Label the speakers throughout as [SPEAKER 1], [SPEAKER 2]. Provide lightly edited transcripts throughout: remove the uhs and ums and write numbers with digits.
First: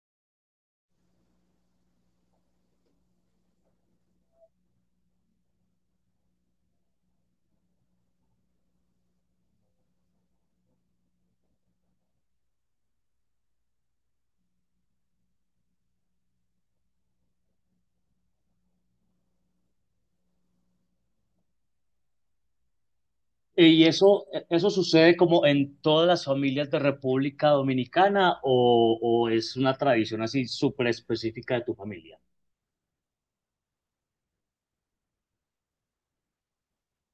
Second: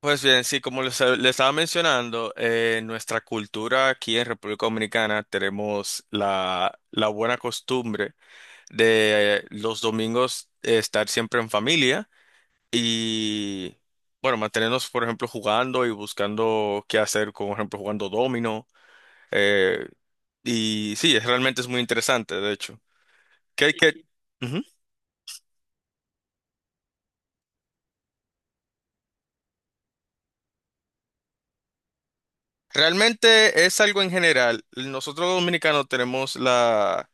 [SPEAKER 1] Pues bien, sí, como les estaba mencionando, nuestra cultura aquí en República Dominicana tenemos la buena costumbre de los domingos estar siempre en familia y, bueno, mantenernos, por ejemplo, jugando y buscando qué hacer, como, por ejemplo, jugando domino. eh, y sí, es, realmente es muy interesante, de hecho. ¿Qué,
[SPEAKER 2] ¿Y
[SPEAKER 1] qué?
[SPEAKER 2] eso,
[SPEAKER 1] Ujú.
[SPEAKER 2] eso sucede como en todas las familias de República Dominicana o es una tradición así súper específica de tu familia?
[SPEAKER 1] Realmente es algo en general. Nosotros los dominicanos tenemos la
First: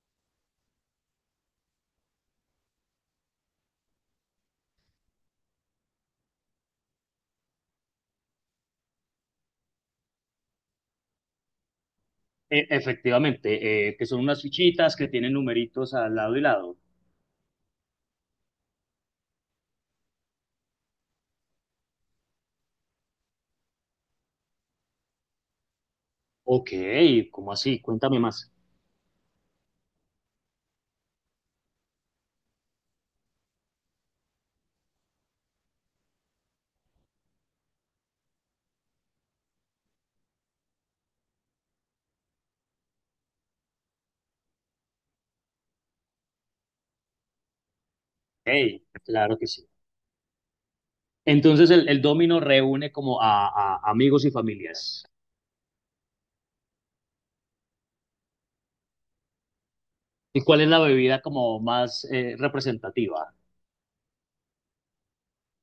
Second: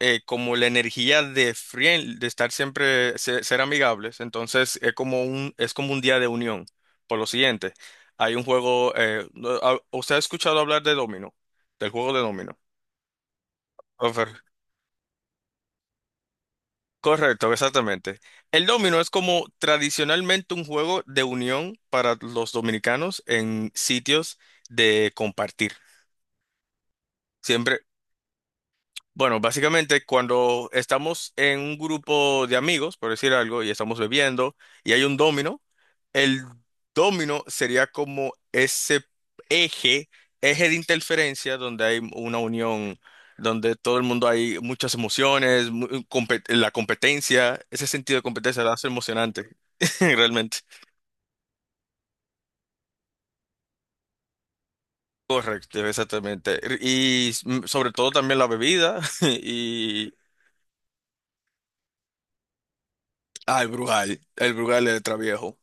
[SPEAKER 1] como la energía de friend, de estar siempre, ser, amigables. Entonces es como es como un día de unión. Por lo siguiente, hay un juego, no, ah, ¿usted ha escuchado hablar de Domino? Del juego de Domino.
[SPEAKER 2] Efectivamente, que son unas
[SPEAKER 1] Ofer-
[SPEAKER 2] fichitas que tienen numeritos al lado y lado.
[SPEAKER 1] Correcto, exactamente. El domino es como tradicionalmente un juego de unión para los dominicanos en sitios de compartir.
[SPEAKER 2] Ok, ¿cómo así?
[SPEAKER 1] Siempre,
[SPEAKER 2] Cuéntame más.
[SPEAKER 1] bueno, básicamente cuando estamos en un grupo de amigos, por decir algo, y estamos bebiendo, y hay un domino. El domino sería como ese eje, eje de interferencia donde hay una unión, donde todo el mundo hay muchas emociones, la competencia, ese sentido de competencia lo
[SPEAKER 2] Hey,
[SPEAKER 1] hace
[SPEAKER 2] claro que
[SPEAKER 1] emocionante,
[SPEAKER 2] sí.
[SPEAKER 1] realmente.
[SPEAKER 2] Entonces el dominó reúne como a amigos y familias.
[SPEAKER 1] Correcto, exactamente. Y sobre todo también la bebida y...
[SPEAKER 2] ¿Y cuál es la bebida como más representativa?
[SPEAKER 1] Ah, el Brugal de Traviejo.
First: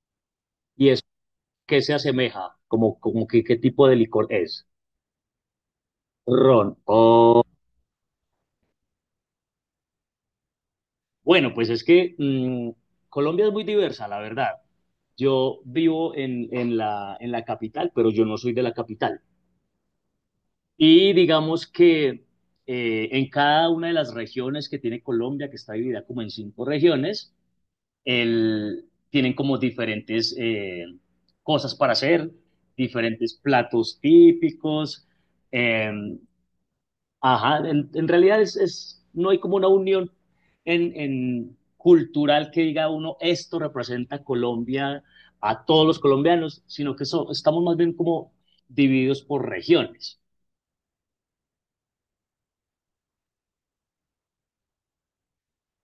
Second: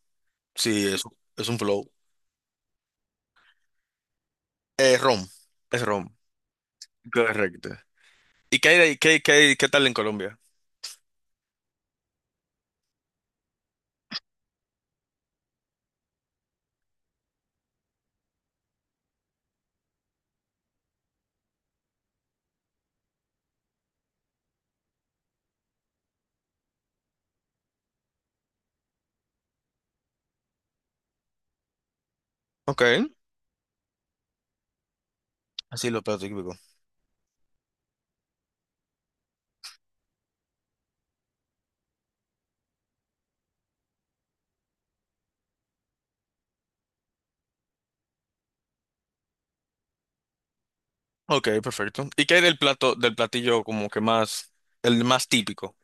[SPEAKER 1] Sí,
[SPEAKER 2] ¿Y es
[SPEAKER 1] es un
[SPEAKER 2] qué
[SPEAKER 1] flow.
[SPEAKER 2] se asemeja? Como que, ¿qué tipo de licor es?
[SPEAKER 1] Eh, rom, es rom.
[SPEAKER 2] Ron.
[SPEAKER 1] Correcto. ¿Y qué hay, qué, qué tal en Colombia?
[SPEAKER 2] Bueno, pues es que Colombia es muy diversa, la verdad. Yo vivo en la capital, pero yo no soy de la capital. Y digamos que en cada una de las regiones que tiene Colombia, que está dividida como en cinco regiones, tienen como diferentes cosas para hacer,
[SPEAKER 1] Ok.
[SPEAKER 2] diferentes platos típicos,
[SPEAKER 1] Así
[SPEAKER 2] eh,
[SPEAKER 1] lo plato típico.
[SPEAKER 2] ajá, en realidad no hay como una unión en cultural que diga uno, esto representa a Colombia, a todos los colombianos, sino que estamos más bien como divididos por regiones.
[SPEAKER 1] Ok, perfecto. ¿Y qué hay del plato, del platillo como que más, el más típico?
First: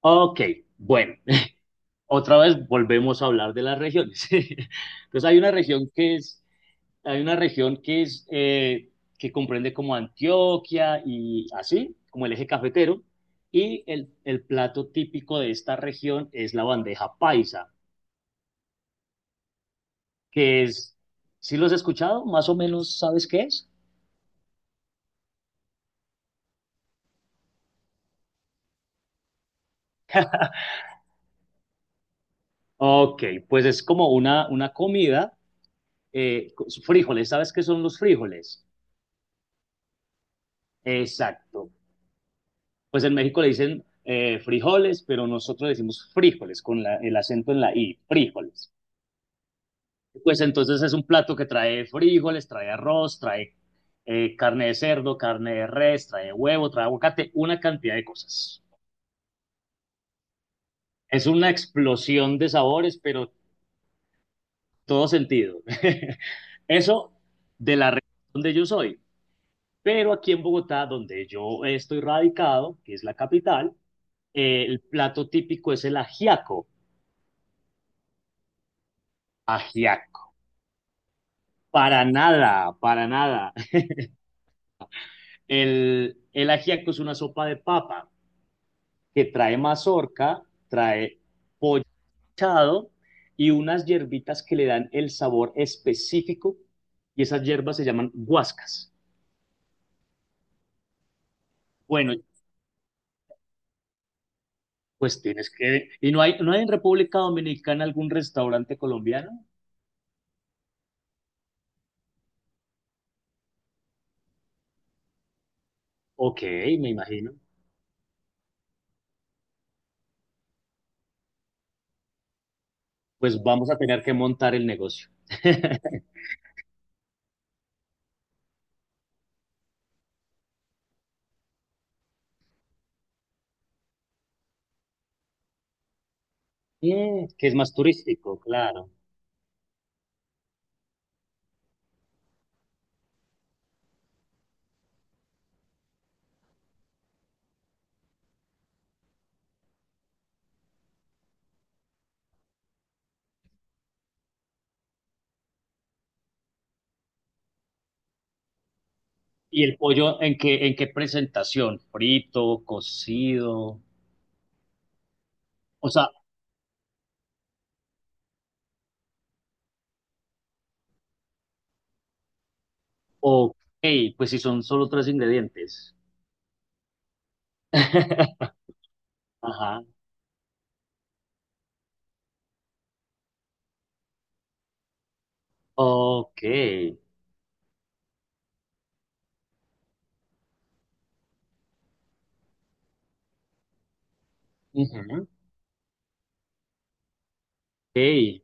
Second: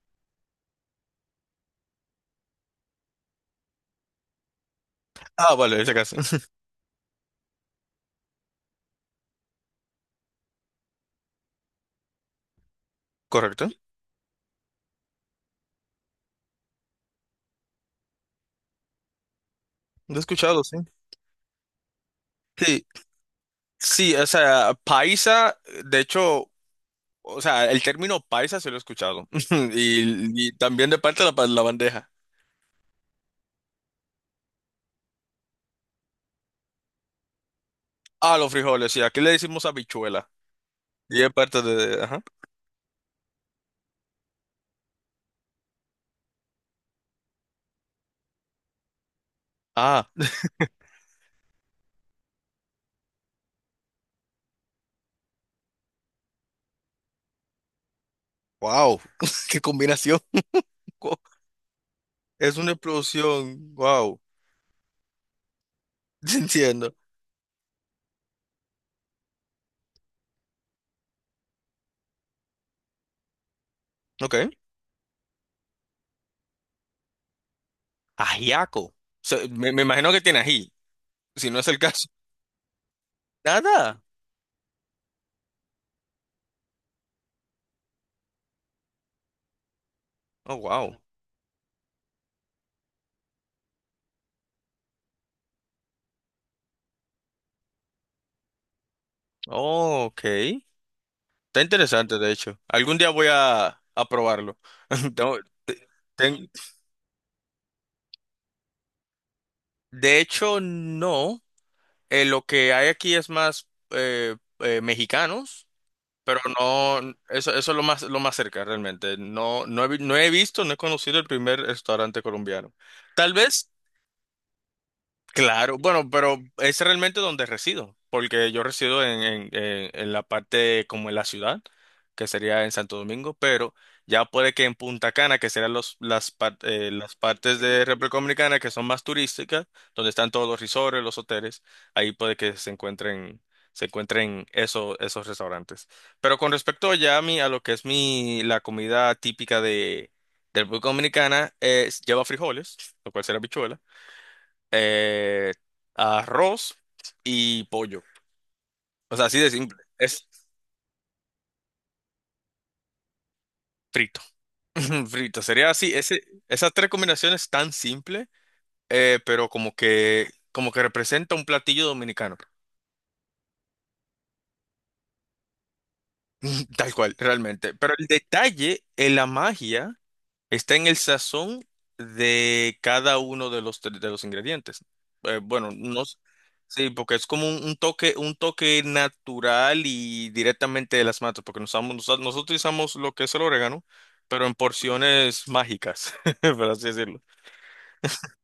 [SPEAKER 2] Ok, bueno, otra vez volvemos a hablar de las regiones.
[SPEAKER 1] Ah, vale, ese caso.
[SPEAKER 2] Hay una región que es que comprende como Antioquia y así, como el eje cafetero,
[SPEAKER 1] Correcto.
[SPEAKER 2] y el plato típico de esta región es la bandeja paisa,
[SPEAKER 1] Lo he
[SPEAKER 2] que
[SPEAKER 1] escuchado, sí.
[SPEAKER 2] es, si los has escuchado, más o
[SPEAKER 1] Sí,
[SPEAKER 2] menos sabes qué es.
[SPEAKER 1] sí, o sea, paisa, de hecho, o sea, el término paisa se lo he escuchado. Y, y también de parte de la, la bandeja.
[SPEAKER 2] Ok, pues es como una comida, con frijoles, ¿sabes qué son los
[SPEAKER 1] Ah, los
[SPEAKER 2] frijoles?
[SPEAKER 1] frijoles, sí, aquí le decimos habichuela. Y es parte
[SPEAKER 2] Exacto.
[SPEAKER 1] de, ajá.
[SPEAKER 2] Pues en México le dicen frijoles, pero nosotros decimos frijoles con el acento en la I, frijoles.
[SPEAKER 1] Ah,
[SPEAKER 2] Pues entonces es un plato que trae frijoles, trae arroz, trae carne de cerdo, carne de res, trae huevo, trae aguacate, una cantidad de cosas.
[SPEAKER 1] wow, qué combinación.
[SPEAKER 2] Es una explosión de
[SPEAKER 1] Es una
[SPEAKER 2] sabores, pero
[SPEAKER 1] explosión, wow.
[SPEAKER 2] todo sentido.
[SPEAKER 1] Entiendo.
[SPEAKER 2] Eso de la región donde yo soy. Pero aquí en Bogotá, donde yo estoy radicado, que es la capital,
[SPEAKER 1] Ok.
[SPEAKER 2] el plato típico es el ajiaco.
[SPEAKER 1] Ajiaco. So, me imagino
[SPEAKER 2] Ajiaco.
[SPEAKER 1] que tiene ají, si no es el
[SPEAKER 2] Para
[SPEAKER 1] caso.
[SPEAKER 2] nada, para nada.
[SPEAKER 1] Nada.
[SPEAKER 2] El ajiaco es una sopa de papa que trae mazorca,
[SPEAKER 1] Oh, wow.
[SPEAKER 2] trae pollo mechado y unas hierbitas que le dan el sabor específico y esas hierbas se llaman guascas.
[SPEAKER 1] Oh, ok. Está
[SPEAKER 2] Bueno,
[SPEAKER 1] interesante, de hecho. Algún día voy a probarlo.
[SPEAKER 2] pues
[SPEAKER 1] Tengo-
[SPEAKER 2] tienes
[SPEAKER 1] te-
[SPEAKER 2] que... ¿Y
[SPEAKER 1] ten-
[SPEAKER 2] no hay en República Dominicana algún restaurante colombiano?
[SPEAKER 1] de hecho, no. Lo que hay aquí es más mexicanos, pero
[SPEAKER 2] Ok, me
[SPEAKER 1] no,
[SPEAKER 2] imagino.
[SPEAKER 1] eso es lo más cerca realmente. No he visto, no he conocido el primer restaurante colombiano. Tal
[SPEAKER 2] Pues
[SPEAKER 1] vez.
[SPEAKER 2] vamos a tener que montar el negocio.
[SPEAKER 1] Claro, bueno, pero es realmente donde resido, porque yo resido en la parte como en la ciudad, que sería en Santo Domingo, pero ya puede que en Punta Cana, que serán los, las, las
[SPEAKER 2] Que es
[SPEAKER 1] partes
[SPEAKER 2] más
[SPEAKER 1] de República
[SPEAKER 2] turístico,
[SPEAKER 1] Dominicana que son
[SPEAKER 2] claro.
[SPEAKER 1] más turísticas, donde están todos los resorts, los hoteles, ahí puede que se encuentren esos restaurantes. Pero con respecto ya a mí, a lo que es mi, la comida típica de República Dominicana, es, lleva frijoles, lo cual será habichuela eh, arroz y pollo. O sea, así de
[SPEAKER 2] ¿Y el
[SPEAKER 1] simple.
[SPEAKER 2] pollo
[SPEAKER 1] Es
[SPEAKER 2] en qué presentación? ¿Frito, cocido?
[SPEAKER 1] frito. Frito. Sería
[SPEAKER 2] O
[SPEAKER 1] así.
[SPEAKER 2] sea,
[SPEAKER 1] Ese, esas tres combinaciones tan simple, pero como que representa un platillo dominicano.
[SPEAKER 2] ok, pues si son solo tres ingredientes.
[SPEAKER 1] Tal cual, realmente. Pero el detalle, en la
[SPEAKER 2] Ajá.
[SPEAKER 1] magia. Está en el sazón de cada uno de los, de los ingredientes. Bueno, no, s-
[SPEAKER 2] Ok.
[SPEAKER 1] sí, porque es como un toque natural y directamente de las matas, porque nosotros utilizamos lo que es el orégano, pero en
[SPEAKER 2] Ujú.
[SPEAKER 1] porciones mágicas, por así decirlo.
[SPEAKER 2] Ok.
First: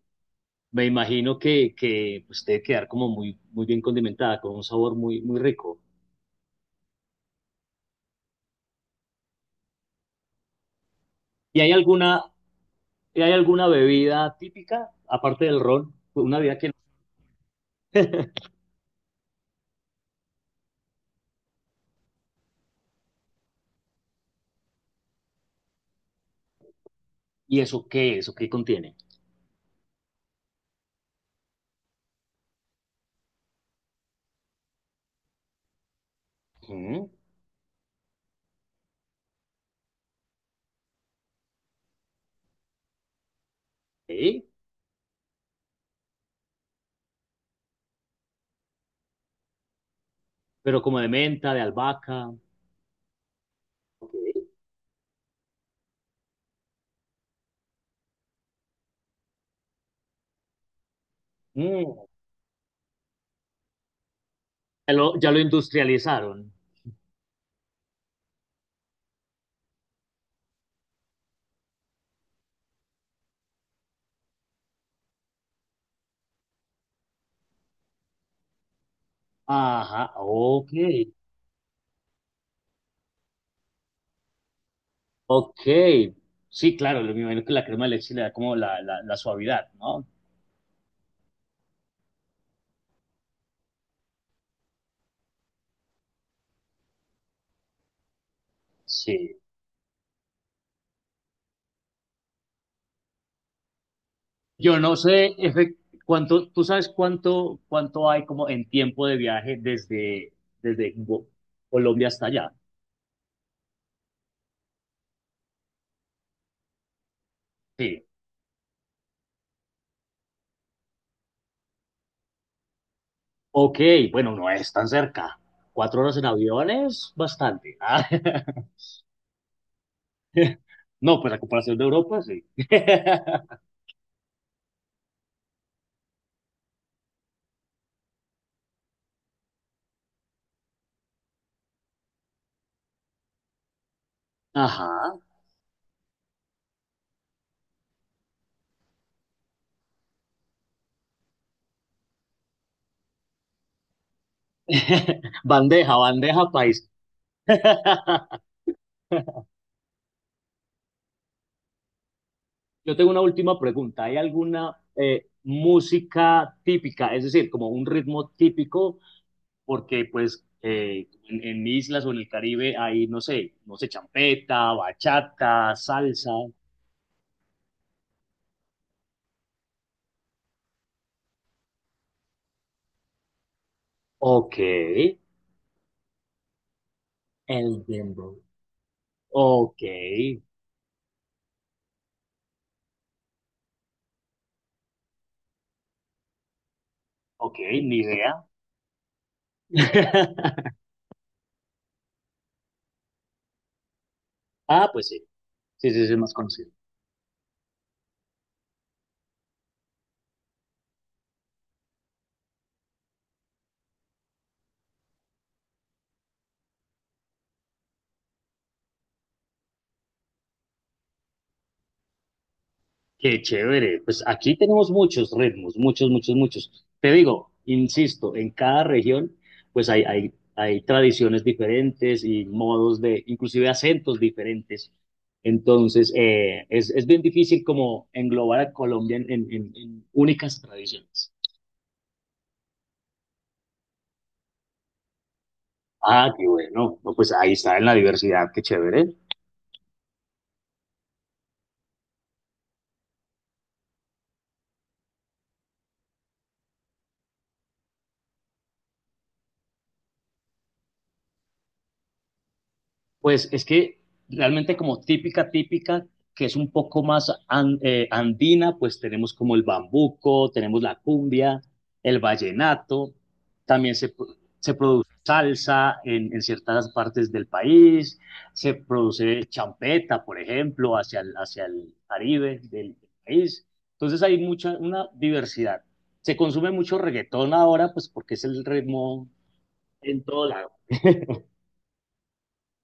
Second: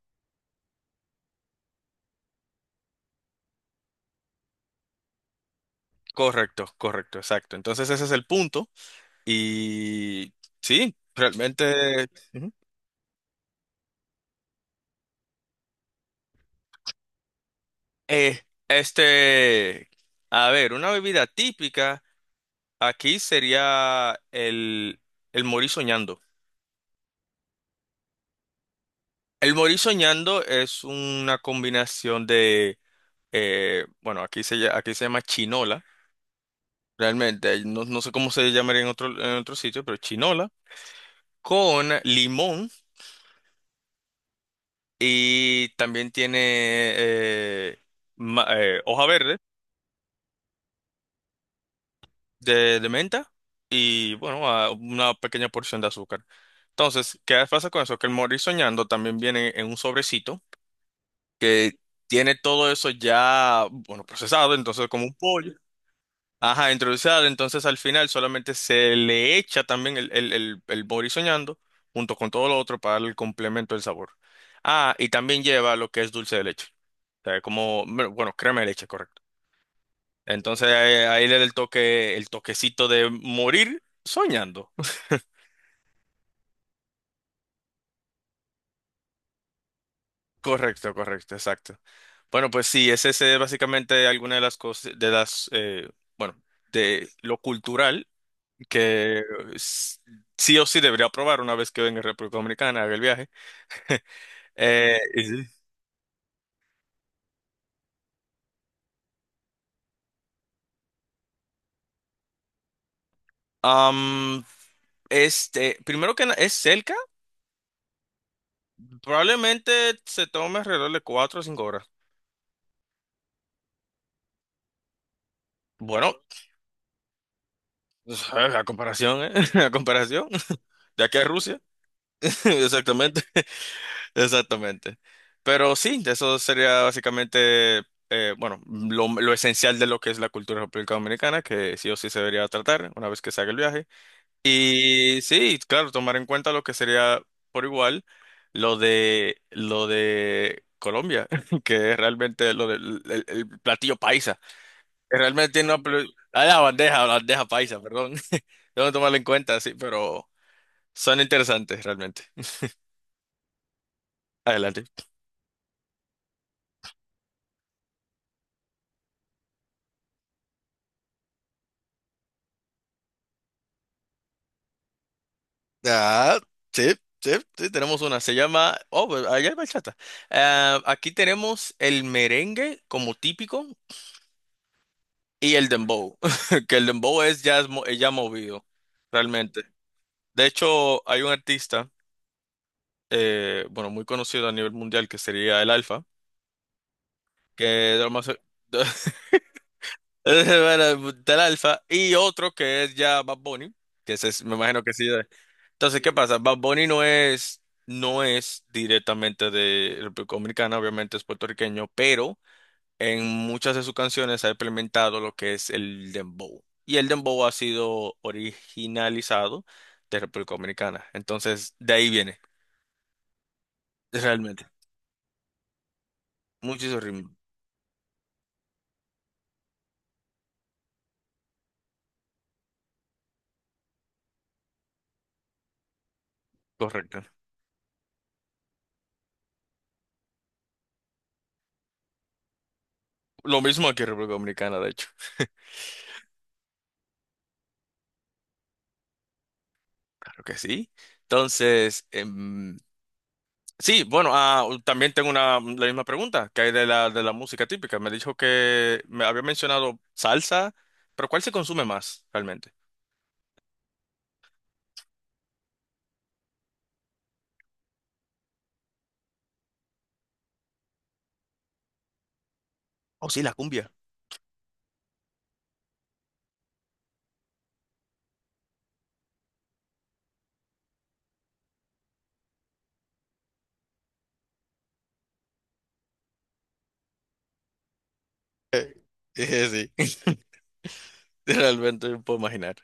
[SPEAKER 2] Me imagino que pues, debe quedar como muy, muy bien condimentada, con un sabor muy, muy rico.
[SPEAKER 1] Correcto, correcto, exacto. Entonces ese es el punto. Y sí,
[SPEAKER 2] ¿Y hay
[SPEAKER 1] realmente...
[SPEAKER 2] alguna,
[SPEAKER 1] ujú.
[SPEAKER 2] ¿Y hay alguna bebida típica, aparte del ron? Una bebida que... no.
[SPEAKER 1] Eh, este, a ver, una bebida típica. Aquí sería el morir soñando.
[SPEAKER 2] ¿Y eso qué? ¿Eso qué contiene?
[SPEAKER 1] El morir soñando es una combinación de, bueno, aquí se, aquí se llama chinola,
[SPEAKER 2] Ujú.
[SPEAKER 1] realmente, no, no sé cómo se llamaría en otro sitio, pero chinola, con limón
[SPEAKER 2] Ok.
[SPEAKER 1] y también tiene eh, hoja verde
[SPEAKER 2] Pero como de menta, de albahaca.
[SPEAKER 1] de menta
[SPEAKER 2] Ok.
[SPEAKER 1] y, bueno, una pequeña porción de azúcar. Entonces, ¿qué pasa con eso? Que el morir soñando también viene en un sobrecito que
[SPEAKER 2] Mm.
[SPEAKER 1] tiene todo eso ya, bueno, procesado, entonces como un
[SPEAKER 2] Ya lo
[SPEAKER 1] pollo.
[SPEAKER 2] industrializaron.
[SPEAKER 1] Ajá, introducido, entonces al final solamente se le echa también el bori soñando junto con todo lo otro para darle el complemento del sabor. Ah, y también lleva lo que es dulce de leche. O sea, como, bueno, crema de leche, correcto.
[SPEAKER 2] Ajá.
[SPEAKER 1] Entonces
[SPEAKER 2] Ok.
[SPEAKER 1] ahí, ahí le da el toque, el toquecito de morir soñando.
[SPEAKER 2] Ok, sí, claro, lo- me imagino que la crema de leche le da como la suavidad, ¿no?
[SPEAKER 1] Correcto, correcto, exacto. Bueno, pues sí, ese es básicamente alguna de las cosas, de las, bueno, de lo cultural que
[SPEAKER 2] Sí.
[SPEAKER 1] s- sí o sí debería probar una vez que venga a República Dominicana, haga el viaje.
[SPEAKER 2] Yo no
[SPEAKER 1] Y
[SPEAKER 2] sé
[SPEAKER 1] sí.
[SPEAKER 2] efe- Cuánto, ¿tú sabes cuánto hay como en tiempo de viaje desde Colombia hasta allá?
[SPEAKER 1] Am, primero que es cerca,
[SPEAKER 2] Sí.
[SPEAKER 1] probablemente se tome alrededor de cuatro o cinco horas.
[SPEAKER 2] Ok, bueno, no es tan cerca. 4
[SPEAKER 1] Bueno,
[SPEAKER 2] horas en avión es bastante. Ah,
[SPEAKER 1] la comparación, ¿eh? La comparación de aquí
[SPEAKER 2] no,
[SPEAKER 1] a
[SPEAKER 2] pues a
[SPEAKER 1] Rusia.
[SPEAKER 2] comparación de Europa, sí.
[SPEAKER 1] Exactamente, exactamente. Pero sí, eso sería básicamente, bueno, lo esencial de lo que es la cultura de República Dominicana, que sí o sí se debería tratar una vez que se haga el viaje.
[SPEAKER 2] Ajá.
[SPEAKER 1] Y sí, claro, tomar en cuenta lo que sería por igual lo de Colombia, que es realmente lo del el platillo paisa. Que Realmente tiene una
[SPEAKER 2] Bandeja,
[SPEAKER 1] pl-
[SPEAKER 2] bandeja
[SPEAKER 1] ah,
[SPEAKER 2] país.
[SPEAKER 1] la bandeja paisa, perdón. Tengo que tomarlo en cuenta, sí, pero son interesantes realmente.
[SPEAKER 2] Yo tengo una última pregunta. ¿Hay alguna
[SPEAKER 1] Adelante.
[SPEAKER 2] música típica, es decir, como un ritmo típico? Porque pues en islas o en el Caribe hay, no sé, no sé, champeta, bachata, salsa.
[SPEAKER 1] Ah, sí, sí, sí, tenemos una. Se llama. Oh, pues, allá hay bachata. Ah, aquí tenemos el merengue como típico.
[SPEAKER 2] Ok,
[SPEAKER 1] Y el dembow, que el dembow es ya, es
[SPEAKER 2] el
[SPEAKER 1] ya
[SPEAKER 2] dembow.
[SPEAKER 1] movido, realmente.
[SPEAKER 2] Ok,
[SPEAKER 1] De hecho, hay un artista, bueno, muy conocido a nivel mundial, que sería el Alfa,
[SPEAKER 2] ok,
[SPEAKER 1] que
[SPEAKER 2] ni
[SPEAKER 1] de lo más-
[SPEAKER 2] idea.
[SPEAKER 1] bueno, del Alfa, y otro que es ya Bad Bunny, que me imagino
[SPEAKER 2] Ah,
[SPEAKER 1] que sí.
[SPEAKER 2] pues sí,
[SPEAKER 1] Entonces, ¿qué
[SPEAKER 2] sí, es más
[SPEAKER 1] pasa? Bad
[SPEAKER 2] conocido.
[SPEAKER 1] Bunny no es directamente de República Dominicana, obviamente es puertorriqueño, pero en muchas de sus canciones ha implementado lo que es el dembow. Y el dembow ha sido originalizado de República Dominicana. Entonces, de ahí viene,
[SPEAKER 2] Qué chévere. Pues aquí
[SPEAKER 1] realmente.
[SPEAKER 2] tenemos muchos ritmos, muchos, muchos, muchos.
[SPEAKER 1] Muchísimo
[SPEAKER 2] Te
[SPEAKER 1] ritmo.
[SPEAKER 2] digo, insisto, en cada región, pues hay tradiciones diferentes y modos de, inclusive acentos diferentes. Entonces, es
[SPEAKER 1] Correcto.
[SPEAKER 2] bien difícil como englobar a Colombia en únicas tradiciones.
[SPEAKER 1] Lo mismo aquí en República Dominicana, de hecho.
[SPEAKER 2] Ah, qué bueno. No, pues ahí está en la diversidad, qué chévere.
[SPEAKER 1] Claro que sí. Entonces, sí, bueno, ah, también tengo una, la misma pregunta que hay de la música típica. Me dijo que me había mencionado salsa, pero ¿cuál se consume más realmente?
[SPEAKER 2] Pues es que realmente como típica, típica, que es un poco más andina, pues tenemos como el bambuco, tenemos la cumbia, el vallenato,
[SPEAKER 1] Oh, sí, la cumbia.
[SPEAKER 2] también se produce salsa en ciertas partes del país, se produce champeta, por ejemplo, hacia hacia el Caribe del país. Entonces hay mucha, una diversidad. Se consume mucho reggaetón ahora, pues porque es el ritmo
[SPEAKER 1] Sí.
[SPEAKER 2] en todo lado.
[SPEAKER 1] Realmente no puedo imaginar.